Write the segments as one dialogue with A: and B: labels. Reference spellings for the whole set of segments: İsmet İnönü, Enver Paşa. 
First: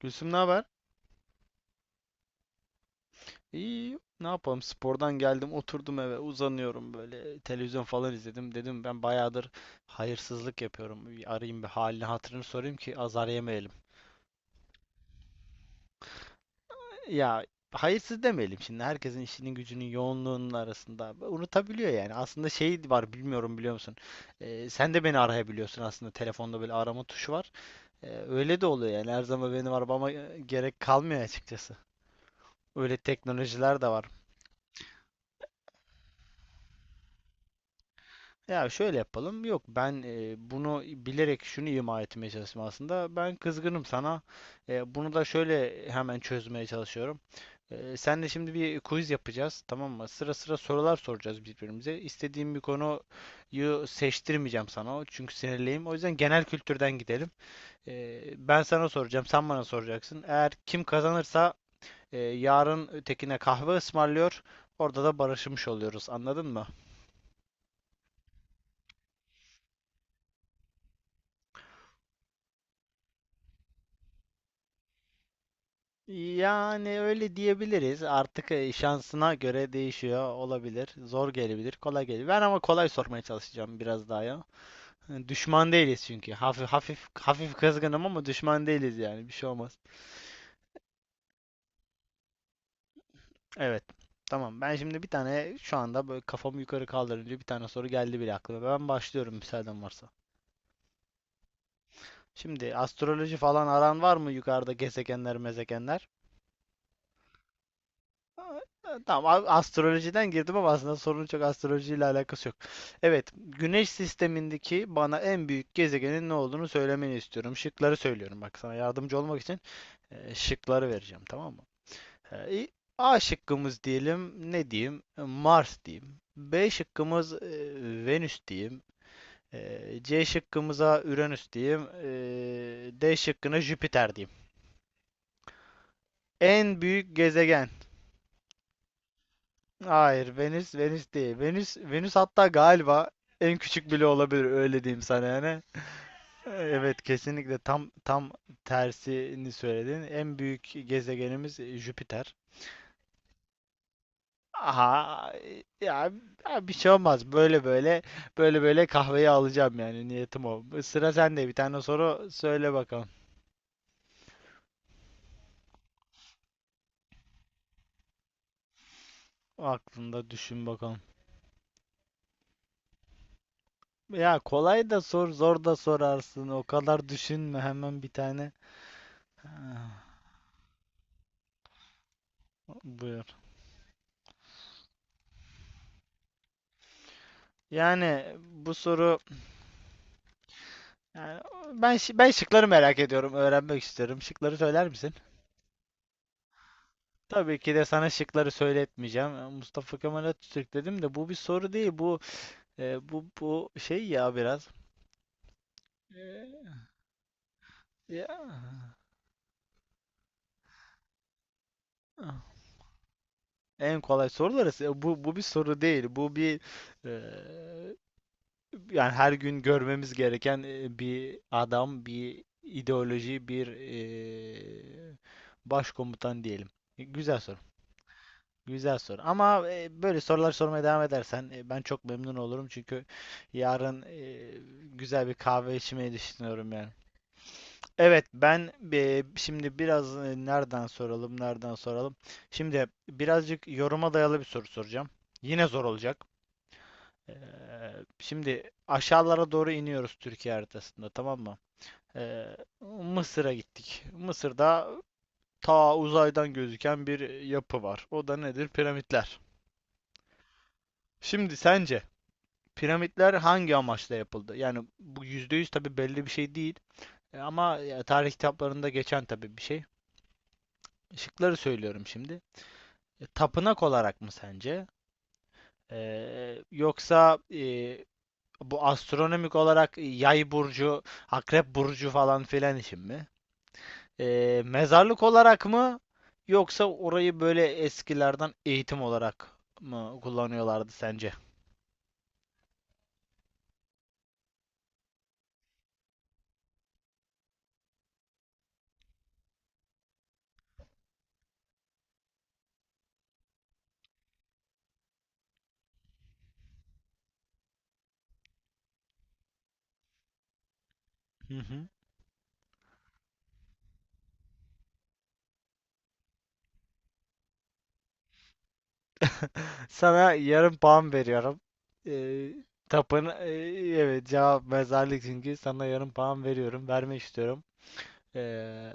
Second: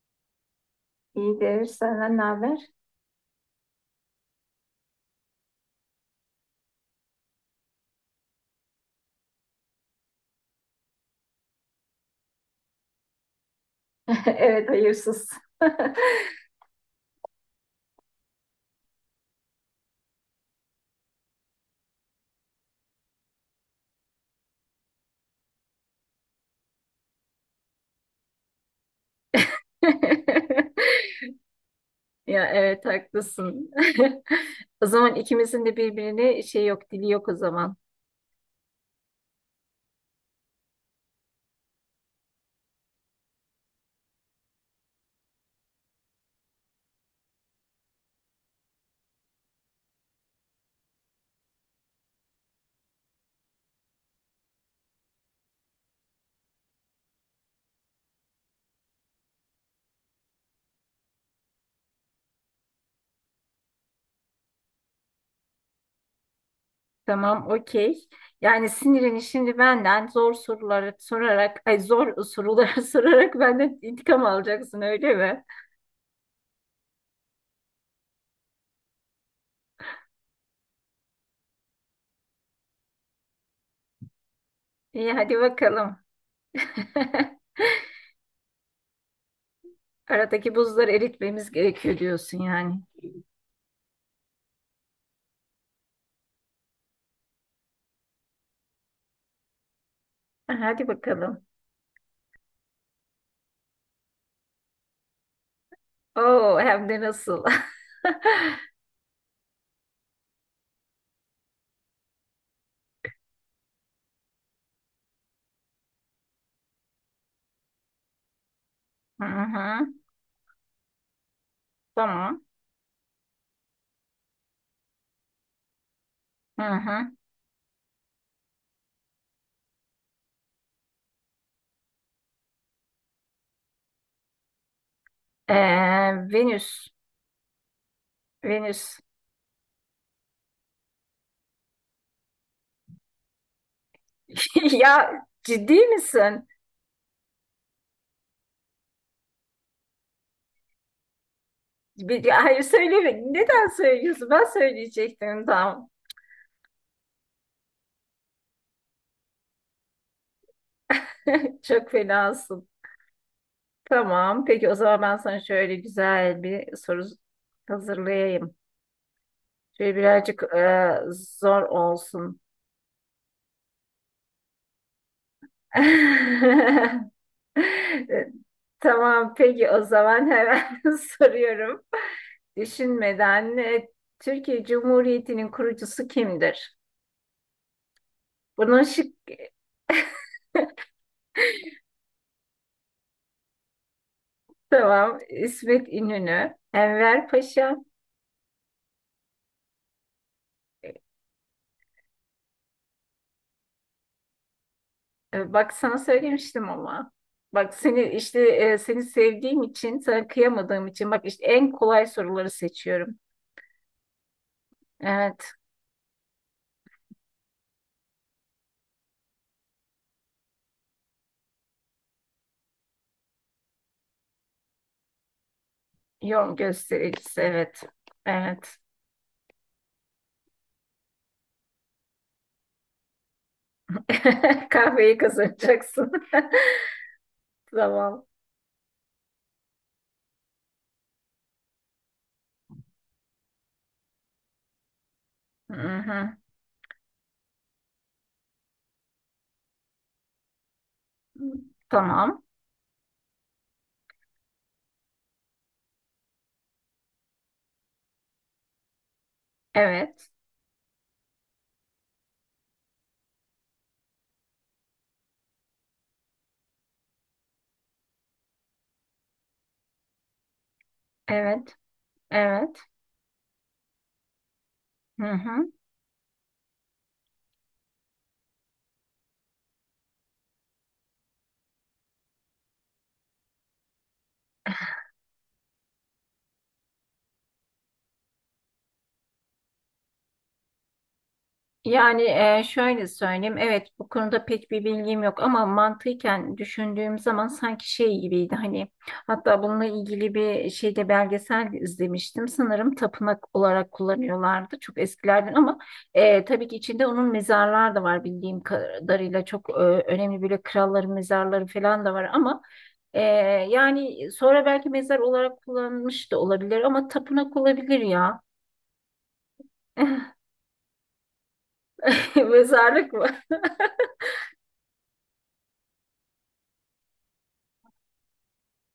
A: Gülsüm ne haber?
B: İyidir. Senden ne haber?
A: İyi, ne yapalım? Spordan geldim, oturdum eve, uzanıyorum böyle. Televizyon falan izledim. Dedim ben bayağıdır hayırsızlık yapıyorum. Bir arayayım bir halini hatırını sorayım ki azar yemeyelim.
B: Evet, hayırsız.
A: Ya hayırsız demeyelim şimdi. Herkesin işinin gücünün yoğunluğunun arasında unutabiliyor yani. Aslında şey var bilmiyorum biliyor musun? Sen de beni arayabiliyorsun aslında. Telefonda böyle arama tuşu var. Öyle de oluyor yani. Her zaman benim arabama gerek kalmıyor açıkçası.
B: Ya evet
A: Öyle
B: haklısın.
A: teknolojiler de var.
B: O zaman ikimizin de birbirine şey yok, dili yok o zaman.
A: Ya şöyle yapalım. Yok ben bunu bilerek şunu ima etmeye çalıştım aslında. Ben kızgınım sana. Bunu da şöyle hemen çözmeye çalışıyorum. Senle şimdi bir quiz yapacağız, tamam mı? Sıra sıra sorular soracağız birbirimize. İstediğim bir konuyu seçtirmeyeceğim sana. Çünkü sinirliyim. O yüzden genel kültürden gidelim. Ben sana soracağım, sen bana soracaksın. Eğer kim kazanırsa yarın ötekine kahve ısmarlıyor. Orada da barışmış oluyoruz. Anladın mı?
B: Tamam, okey. Yani sinirini şimdi benden zor soruları sorarak, ay zor soruları sorarak benden intikam alacaksın öyle mi?
A: Yani öyle diyebiliriz. Artık şansına göre değişiyor olabilir. Zor gelebilir, kolay gelebilir. Ben ama kolay sormaya çalışacağım biraz daha ya.
B: İyi
A: Hani
B: hadi
A: düşman
B: bakalım.
A: değiliz çünkü. Hafif kızgınım ama düşman değiliz yani. Bir şey olmaz.
B: Aradaki buzları eritmemiz gerekiyor diyorsun yani.
A: Evet. Tamam. Ben şimdi bir tane şu anda böyle kafamı yukarı kaldırınca bir tane soru geldi bile aklıma. Ben başlıyorum müsaaden varsa.
B: Hadi bakalım.
A: Şimdi astroloji falan aran var mı yukarıda gezegenler, mezegenler?
B: Oo hem de nasıl?
A: Ha, ha, tamam, astrolojiden girdim ama aslında sorunun çok astrolojiyle alakası yok. Evet, Güneş sistemindeki bana en büyük gezegenin ne olduğunu söylemeni istiyorum. Şıkları söylüyorum bak sana yardımcı
B: Hı
A: olmak için,
B: hı.
A: şıkları vereceğim, tamam mı?
B: Tamam.
A: E, i- A şıkkımız diyelim ne diyeyim? Mars diyeyim.
B: Hı
A: B
B: hı.
A: şıkkımız Venüs diyeyim. C şıkkımıza Uranüs diyeyim. D şıkkına Jüpiter diyeyim.
B: Ee,
A: En
B: Venüs.
A: büyük gezegen.
B: Venüs.
A: Hayır, Venüs değil. Venüs Venüs, hatta galiba en küçük bile olabilir, öyle
B: Ya
A: diyeyim sana yani.
B: ciddi misin?
A: Evet kesinlikle tam tersini söyledin. En büyük gezegenimiz
B: Bir,
A: Jüpiter.
B: ya hayır söyleme. Neden söylüyorsun? Ben
A: Aha
B: söyleyecektim tam.
A: ya, ya bir şey olmaz. Böyle böyle kahveyi alacağım, yani niyetim o. Sıra sende, bir tane
B: Çok
A: soru
B: fenasın.
A: söyle bakalım.
B: Tamam. Peki o zaman ben sana şöyle güzel bir soru hazırlayayım. Şöyle
A: Aklında
B: birazcık
A: düşün bakalım.
B: zor olsun.
A: Ya kolay da sor, zor da sorarsın. O kadar düşünme, hemen bir tane.
B: Tamam. Peki o
A: Ah,
B: zaman hemen soruyorum.
A: bu
B: Düşünmeden Türkiye Cumhuriyeti'nin kurucusu kimdir?
A: Yani bu
B: Bunun şık
A: soru, yani ben şıkları merak ediyorum, öğrenmek istiyorum. Şıkları söyler misin?
B: devam. İsmet İnönü, Enver
A: Tabii ki
B: Paşa.
A: de sana şıkları söyletmeyeceğim. Mustafa Kemal Atatürk dedim de bu bir soru değil. Bu şey ya biraz.
B: Bak sana
A: E,
B: söylemiştim ama. Bak seni
A: ya.
B: işte seni sevdiğim için, sana kıyamadığım için. Bak işte en kolay
A: Ah,
B: soruları seçiyorum.
A: en kolay soruları. E, Bu bu bir
B: Evet.
A: soru değil. Bu bir, e, yani her gün görmemiz gereken bir adam, bir ideoloji, bir e, başkomutan
B: Yol
A: diyelim.
B: göstericisi.
A: Güzel soru.
B: Evet. Evet.
A: Güzel soru. Ama böyle sorular sormaya devam edersen ben çok memnun olurum. Çünkü yarın
B: Kahveyi
A: güzel bir kahve
B: kazanacaksın.
A: içmeyi düşünüyorum yani.
B: Tamam.
A: Evet ben şimdi biraz nereden soralım, nereden soralım. Şimdi birazcık yoruma dayalı bir soru soracağım. Yine
B: Hı
A: zor olacak.
B: hı.
A: Ee, şimdi aşağılara doğru iniyoruz Türkiye haritasında, tamam mı?
B: Tamam.
A: Ee, Mısır'a gittik. Mısır'da ta uzaydan gözüken bir yapı var. O da nedir? Piramitler.
B: Evet.
A: Şimdi sence piramitler hangi amaçla yapıldı? Yani bu %100 tabii belli bir şey değil. Ama ya, tarih kitaplarında geçen tabii bir şey. Şıkları
B: Evet.
A: söylüyorum şimdi.
B: Evet.
A: Tapınak olarak mı sence?
B: Hı hı.
A: Yoksa bu astronomik olarak yay burcu, akrep burcu falan filan için mi? Mezarlık olarak mı? Yoksa orayı böyle eskilerden eğitim olarak mı kullanıyorlardı sence?
B: Yani şöyle söyleyeyim, evet bu konuda pek bir bilgim yok ama mantıken düşündüğüm zaman sanki şey gibiydi hani hatta bununla ilgili bir şeyde belgesel izlemiştim sanırım tapınak olarak kullanıyorlardı çok eskilerden ama tabii ki içinde onun mezarlar da var bildiğim kadarıyla çok önemli böyle kralların
A: Hı
B: mezarları
A: hı.
B: falan da var ama e, yani sonra belki mezar olarak kullanılmış da olabilir ama tapınak olabilir ya
A: Sana yarım puan veriyorum. Ee,
B: mezarlık
A: tapın evet cevap mezarlık, çünkü sana yarım puan veriyorum. Vermek istiyorum. Ee,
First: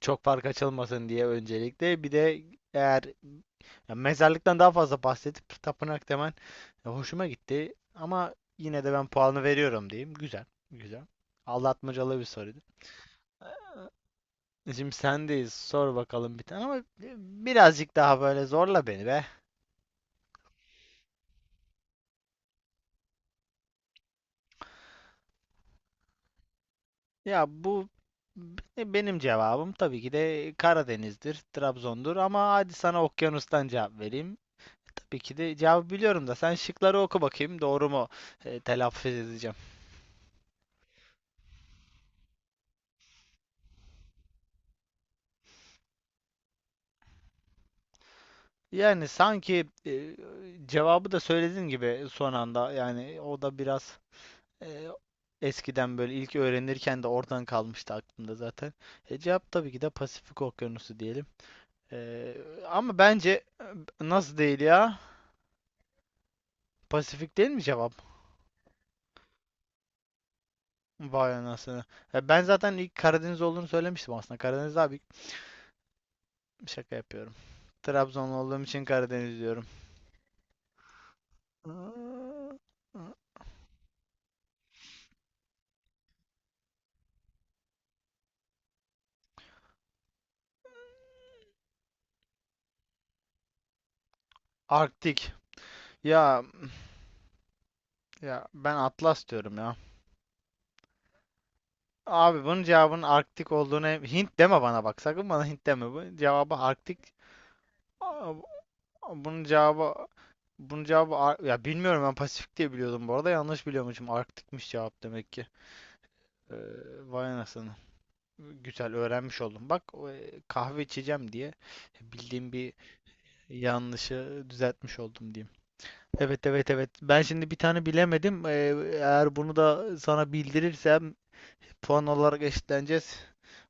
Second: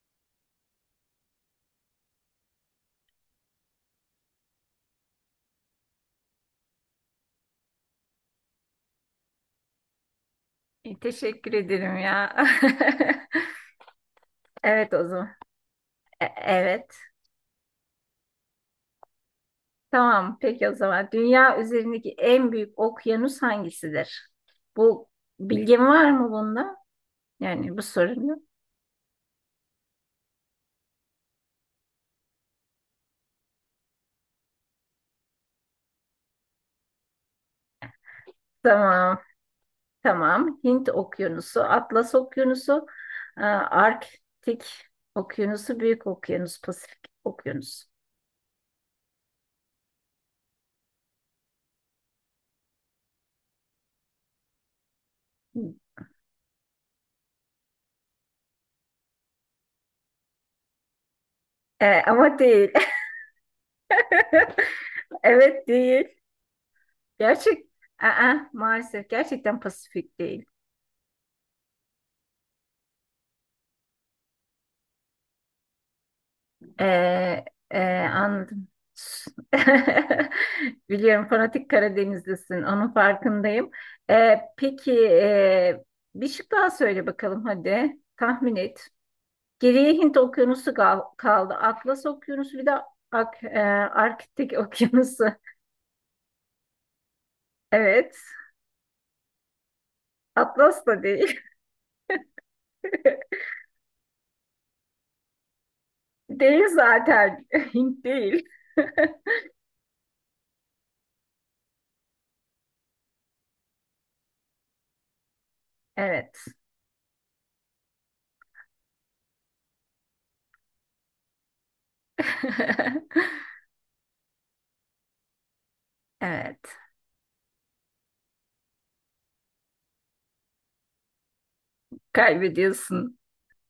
A: çok fark açılmasın diye öncelikle. Bir de eğer, ya mezarlıktan daha fazla bahsedip tapınak demen hoşuma gitti. Ama yine de ben puanı veriyorum diyeyim. Güzel.
B: İyi,
A: Güzel.
B: teşekkür ederim
A: Aldatmacalı bir
B: ya.
A: soruydu.
B: Evet
A: Şimdi
B: o zaman.
A: sendeyiz. Sor
B: E-
A: bakalım bir tane ama
B: evet.
A: birazcık daha böyle zorla beni be.
B: Tamam. Peki o zaman. Dünya üzerindeki en büyük okyanus hangisidir? Bu bilgin var mı bunda?
A: Ya
B: Yani bu sorunun.
A: benim cevabım tabii ki de Karadeniz'dir, Trabzon'dur ama hadi sana okyanustan cevap vereyim. Tabii ki de cevabı biliyorum da sen şıkları oku bakayım doğru mu telaffuz
B: Tamam.
A: edeceğim.
B: Tamam. Hint Okyanusu, Atlas Okyanusu, Arktik Okyanusu, Büyük Okyanus, Pasifik Okyanusu.
A: Yani sanki cevabı da söylediğin gibi son anda, yani o da biraz e, eskiden böyle ilk öğrenirken de oradan kalmıştı aklımda zaten. Cevap tabii ki de Pasifik Okyanusu diyelim. E,
B: Ama değil.
A: ama bence nasıl değil ya?
B: Evet değil.
A: Pasifik değil mi
B: Gerçek.
A: cevap?
B: Aa, maalesef gerçekten Pasifik değil.
A: Vay anasını. Ya ben zaten ilk Karadeniz olduğunu söylemiştim aslında. Karadeniz abi, şaka yapıyorum.
B: Ee,
A: Trabzonlu olduğum
B: Anladım.
A: için Karadeniz diyorum.
B: Biliyorum fanatik Karadenizlisin. Onun farkındayım. Peki bir şık daha söyle bakalım hadi. Tahmin et. Geriye Hint Okyanusu kal- kaldı. Atlas Okyanusu bir de Ak Arktik Okyanusu.
A: Arktik. Ya
B: Evet.
A: ya ben Atlas diyorum ya.
B: Atlas da değil.
A: Abi bunun cevabının Arktik olduğunu, Hint deme bana bak. Sakın bana Hint deme. Bu cevabı
B: Değil
A: Arktik.
B: zaten. Hint
A: Aa,
B: değil.
A: Bunun cevabı bunun cevabı ya bilmiyorum, ben Pasifik diye biliyordum bu arada. Yanlış biliyormuşum. Arktikmiş cevap demek ki.
B: Evet.
A: Ee, vay anasını. Güzel öğrenmiş oldum. Bak kahve içeceğim diye bildiğim bir yanlışı düzeltmiş oldum diyeyim. Evet
B: Evet.
A: evet evet. Ben şimdi bir tane bilemedim. Eğer bunu da sana bildirirsem puan olarak eşitleneceğiz.
B: Kaybediyorsun.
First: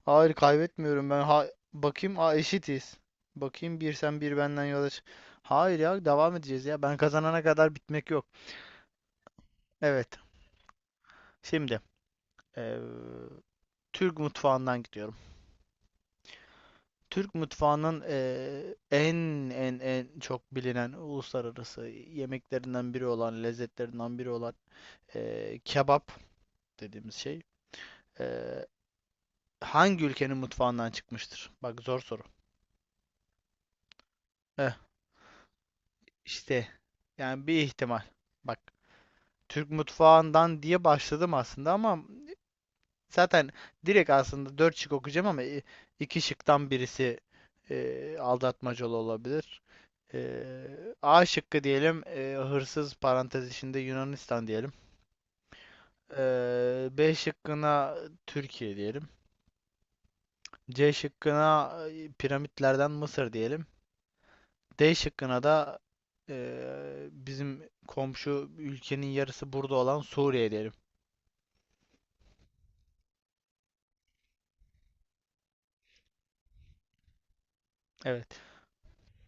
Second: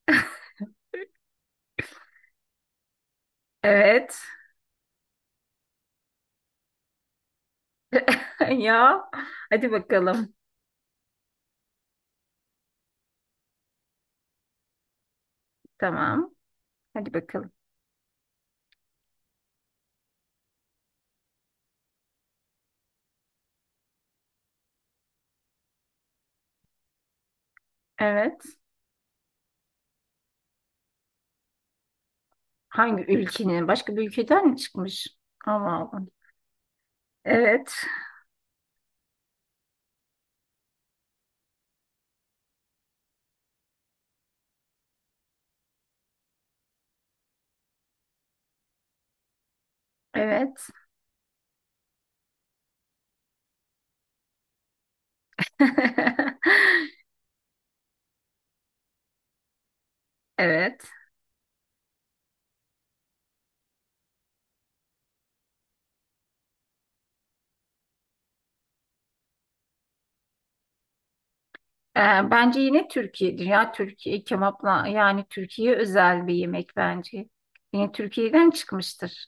A: Hayır kaybetmiyorum ben. Ha, bakayım. Aa, eşitiz. Bakayım, bir
B: Evet.
A: sen bir benden yola çık. Hayır ya, devam edeceğiz ya. Ben kazanana kadar bitmek yok.
B: Ya. Hadi
A: Evet.
B: bakalım.
A: Şimdi ee, Türk mutfağından gidiyor.
B: Tamam. Hadi
A: Türk
B: bakalım.
A: mutfağının, en çok bilinen uluslararası yemeklerinden biri olan, lezzetlerinden biri olan kebap dediğimiz şey
B: Evet.
A: eee, hangi ülkenin mutfağından çıkmıştır? Bak zor soru.
B: Hangi ülkenin? Başka bir ülkeden mi
A: Eh,
B: çıkmış? Ama Allah'ım.
A: işte yani bir
B: Evet.
A: ihtimal. Bak, Türk mutfağından diye başladım aslında ama zaten direkt aslında 4 şık okuyacağım ama iki şıktan birisi aldatmacalı olabilir. E,
B: Evet.
A: A şıkkı diyelim, hırsız parantez içinde Yunanistan diyelim. B şıkkına Türkiye diyelim.
B: Evet.
A: C şıkkına piramitlerden Mısır diyelim. D şıkkına da bizim komşu ülkenin yarısı burada olan Suriye diyelim.
B: Ee, Bence yine Türkiye. Dünya Türkiye kebapla yani Türkiye özel bir yemek bence. Yine
A: Evet.
B: Türkiye'den çıkmıştır.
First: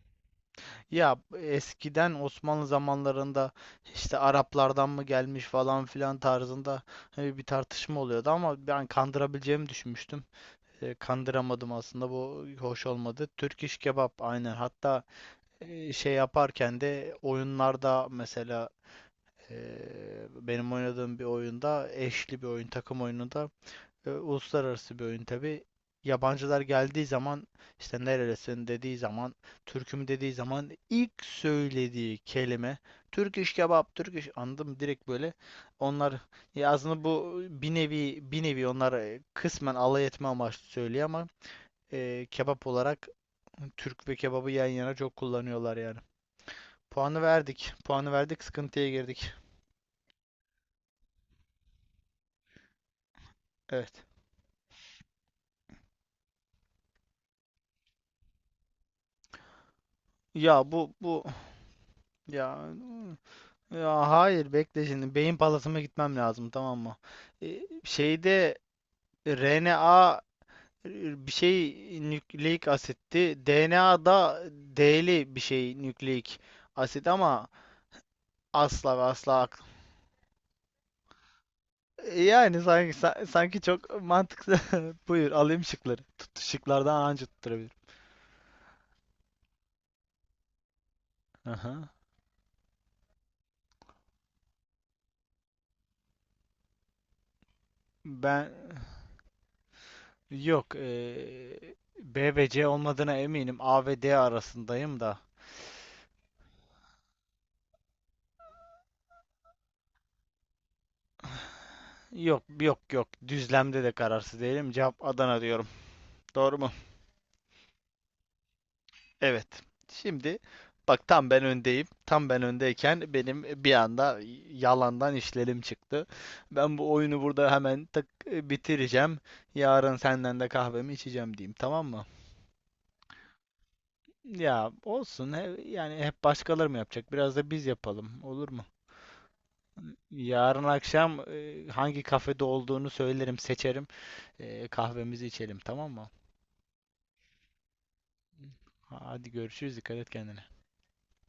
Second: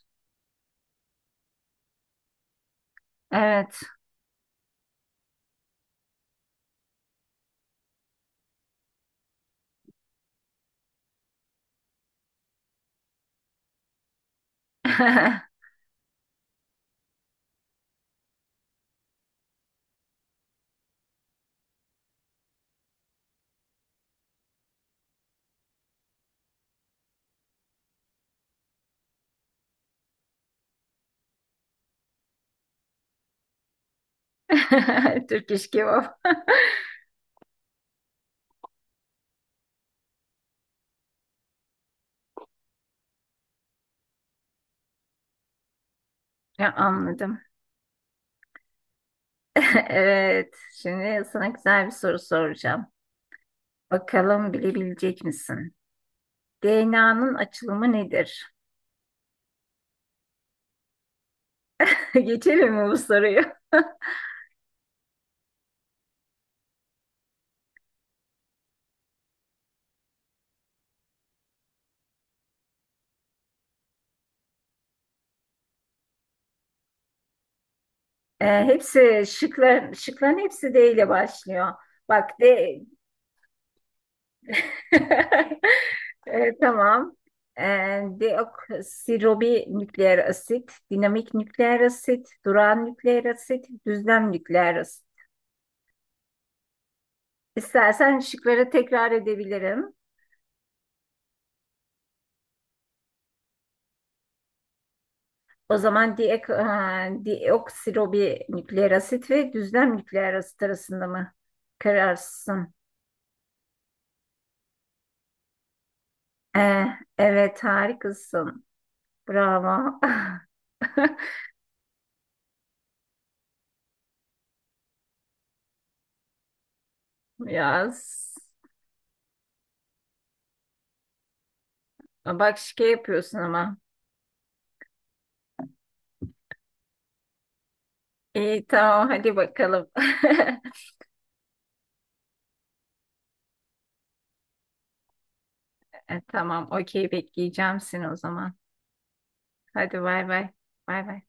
A: Ya eskiden Osmanlı zamanlarında
B: Evet.
A: işte Araplardan mı gelmiş falan filan tarzında bir tartışma oluyordu ama ben kandırabileceğimi düşünmüştüm. Kandıramadım aslında, bu hoş olmadı. Türk iş kebap aynen, hatta şey yaparken de oyunlarda mesela e, benim oynadığım bir oyunda, eşli bir oyun, takım oyununda uluslararası bir oyun tabi. Yabancılar geldiği zaman işte nerelisin dediği zaman, Türk'üm dediği zaman ilk söylediği kelime Türk iş kebap, Türk iş anladım direkt böyle.
B: Türk iş
A: Onlar,
B: kebap.
A: ya aslında bu bir nevi onlar kısmen alay etme amaçlı söylüyor ama kebap olarak Türk ve kebabı yan yana çok kullanıyorlar yani.
B: Ya,
A: Puanı
B: anladım.
A: verdik. Puanı verdik, sıkıntıya girdik.
B: Evet. Şimdi sana güzel bir soru soracağım.
A: Evet.
B: Bakalım bilebilecek misin? DNA'nın açılımı nedir?
A: Ya bu bu
B: Geçelim
A: ya
B: mi bu soruyu?
A: Ya hayır bekle, şimdi beyin palasıma gitmem lazım tamam mı? Şeyde RNA, bir şey nükleik asitti. DNA'da D'li bir şey nükleik asit ama asla ve
B: Hepsi
A: asla aklım.
B: şıkların, şıkların hepsi D ile başlıyor. Bak
A: Yani
B: D.
A: sanki sanki çok mantıklı. Buyur alayım şıkları. Tut, şıklardan
B: Tamam.
A: anca
B: E,
A: tutturabilirim.
B: Deoksiribonükleer asit, dinamik nükleer
A: Aha.
B: asit, durağan nükleer asit, düzlem nükleer asit. İstersen
A: Ben
B: şıkları tekrar edebilirim.
A: yok e, B ve C olmadığına eminim. A ve D arasındayım da.
B: O zaman diek, asit ve düzlem nükleer asit arasında mı
A: Yok
B: kararsın?
A: yok yok. Düzlemde de kararsız değilim. Cevap Adana diyorum. Doğru mu?
B: Eh, evet harikasın.
A: Evet.
B: Bravo.
A: Şimdi bak tam ben öndeyim. Tam ben öndeyken benim bir anda yalandan işlerim çıktı. Ben bu oyunu burada hemen
B: Yaz.
A: bitireceğim. Yarın senden de kahvemi içeceğim diyeyim. Tamam mı?
B: Bak şike yapıyorsun ama.
A: Ya olsun. Yani hep başkaları mı yapacak? Biraz da biz yapalım. Olur
B: İyi
A: mu?
B: tamam hadi bakalım.
A: Yarın akşam hangi kafede olduğunu söylerim, seçerim. Kahvemizi içelim. Tamam mı?
B: Tamam okey bekleyeceğim seni o zaman.
A: Hadi görüşürüz.
B: Hadi
A: Dikkat et
B: bay
A: kendine.
B: bay. Bay bay.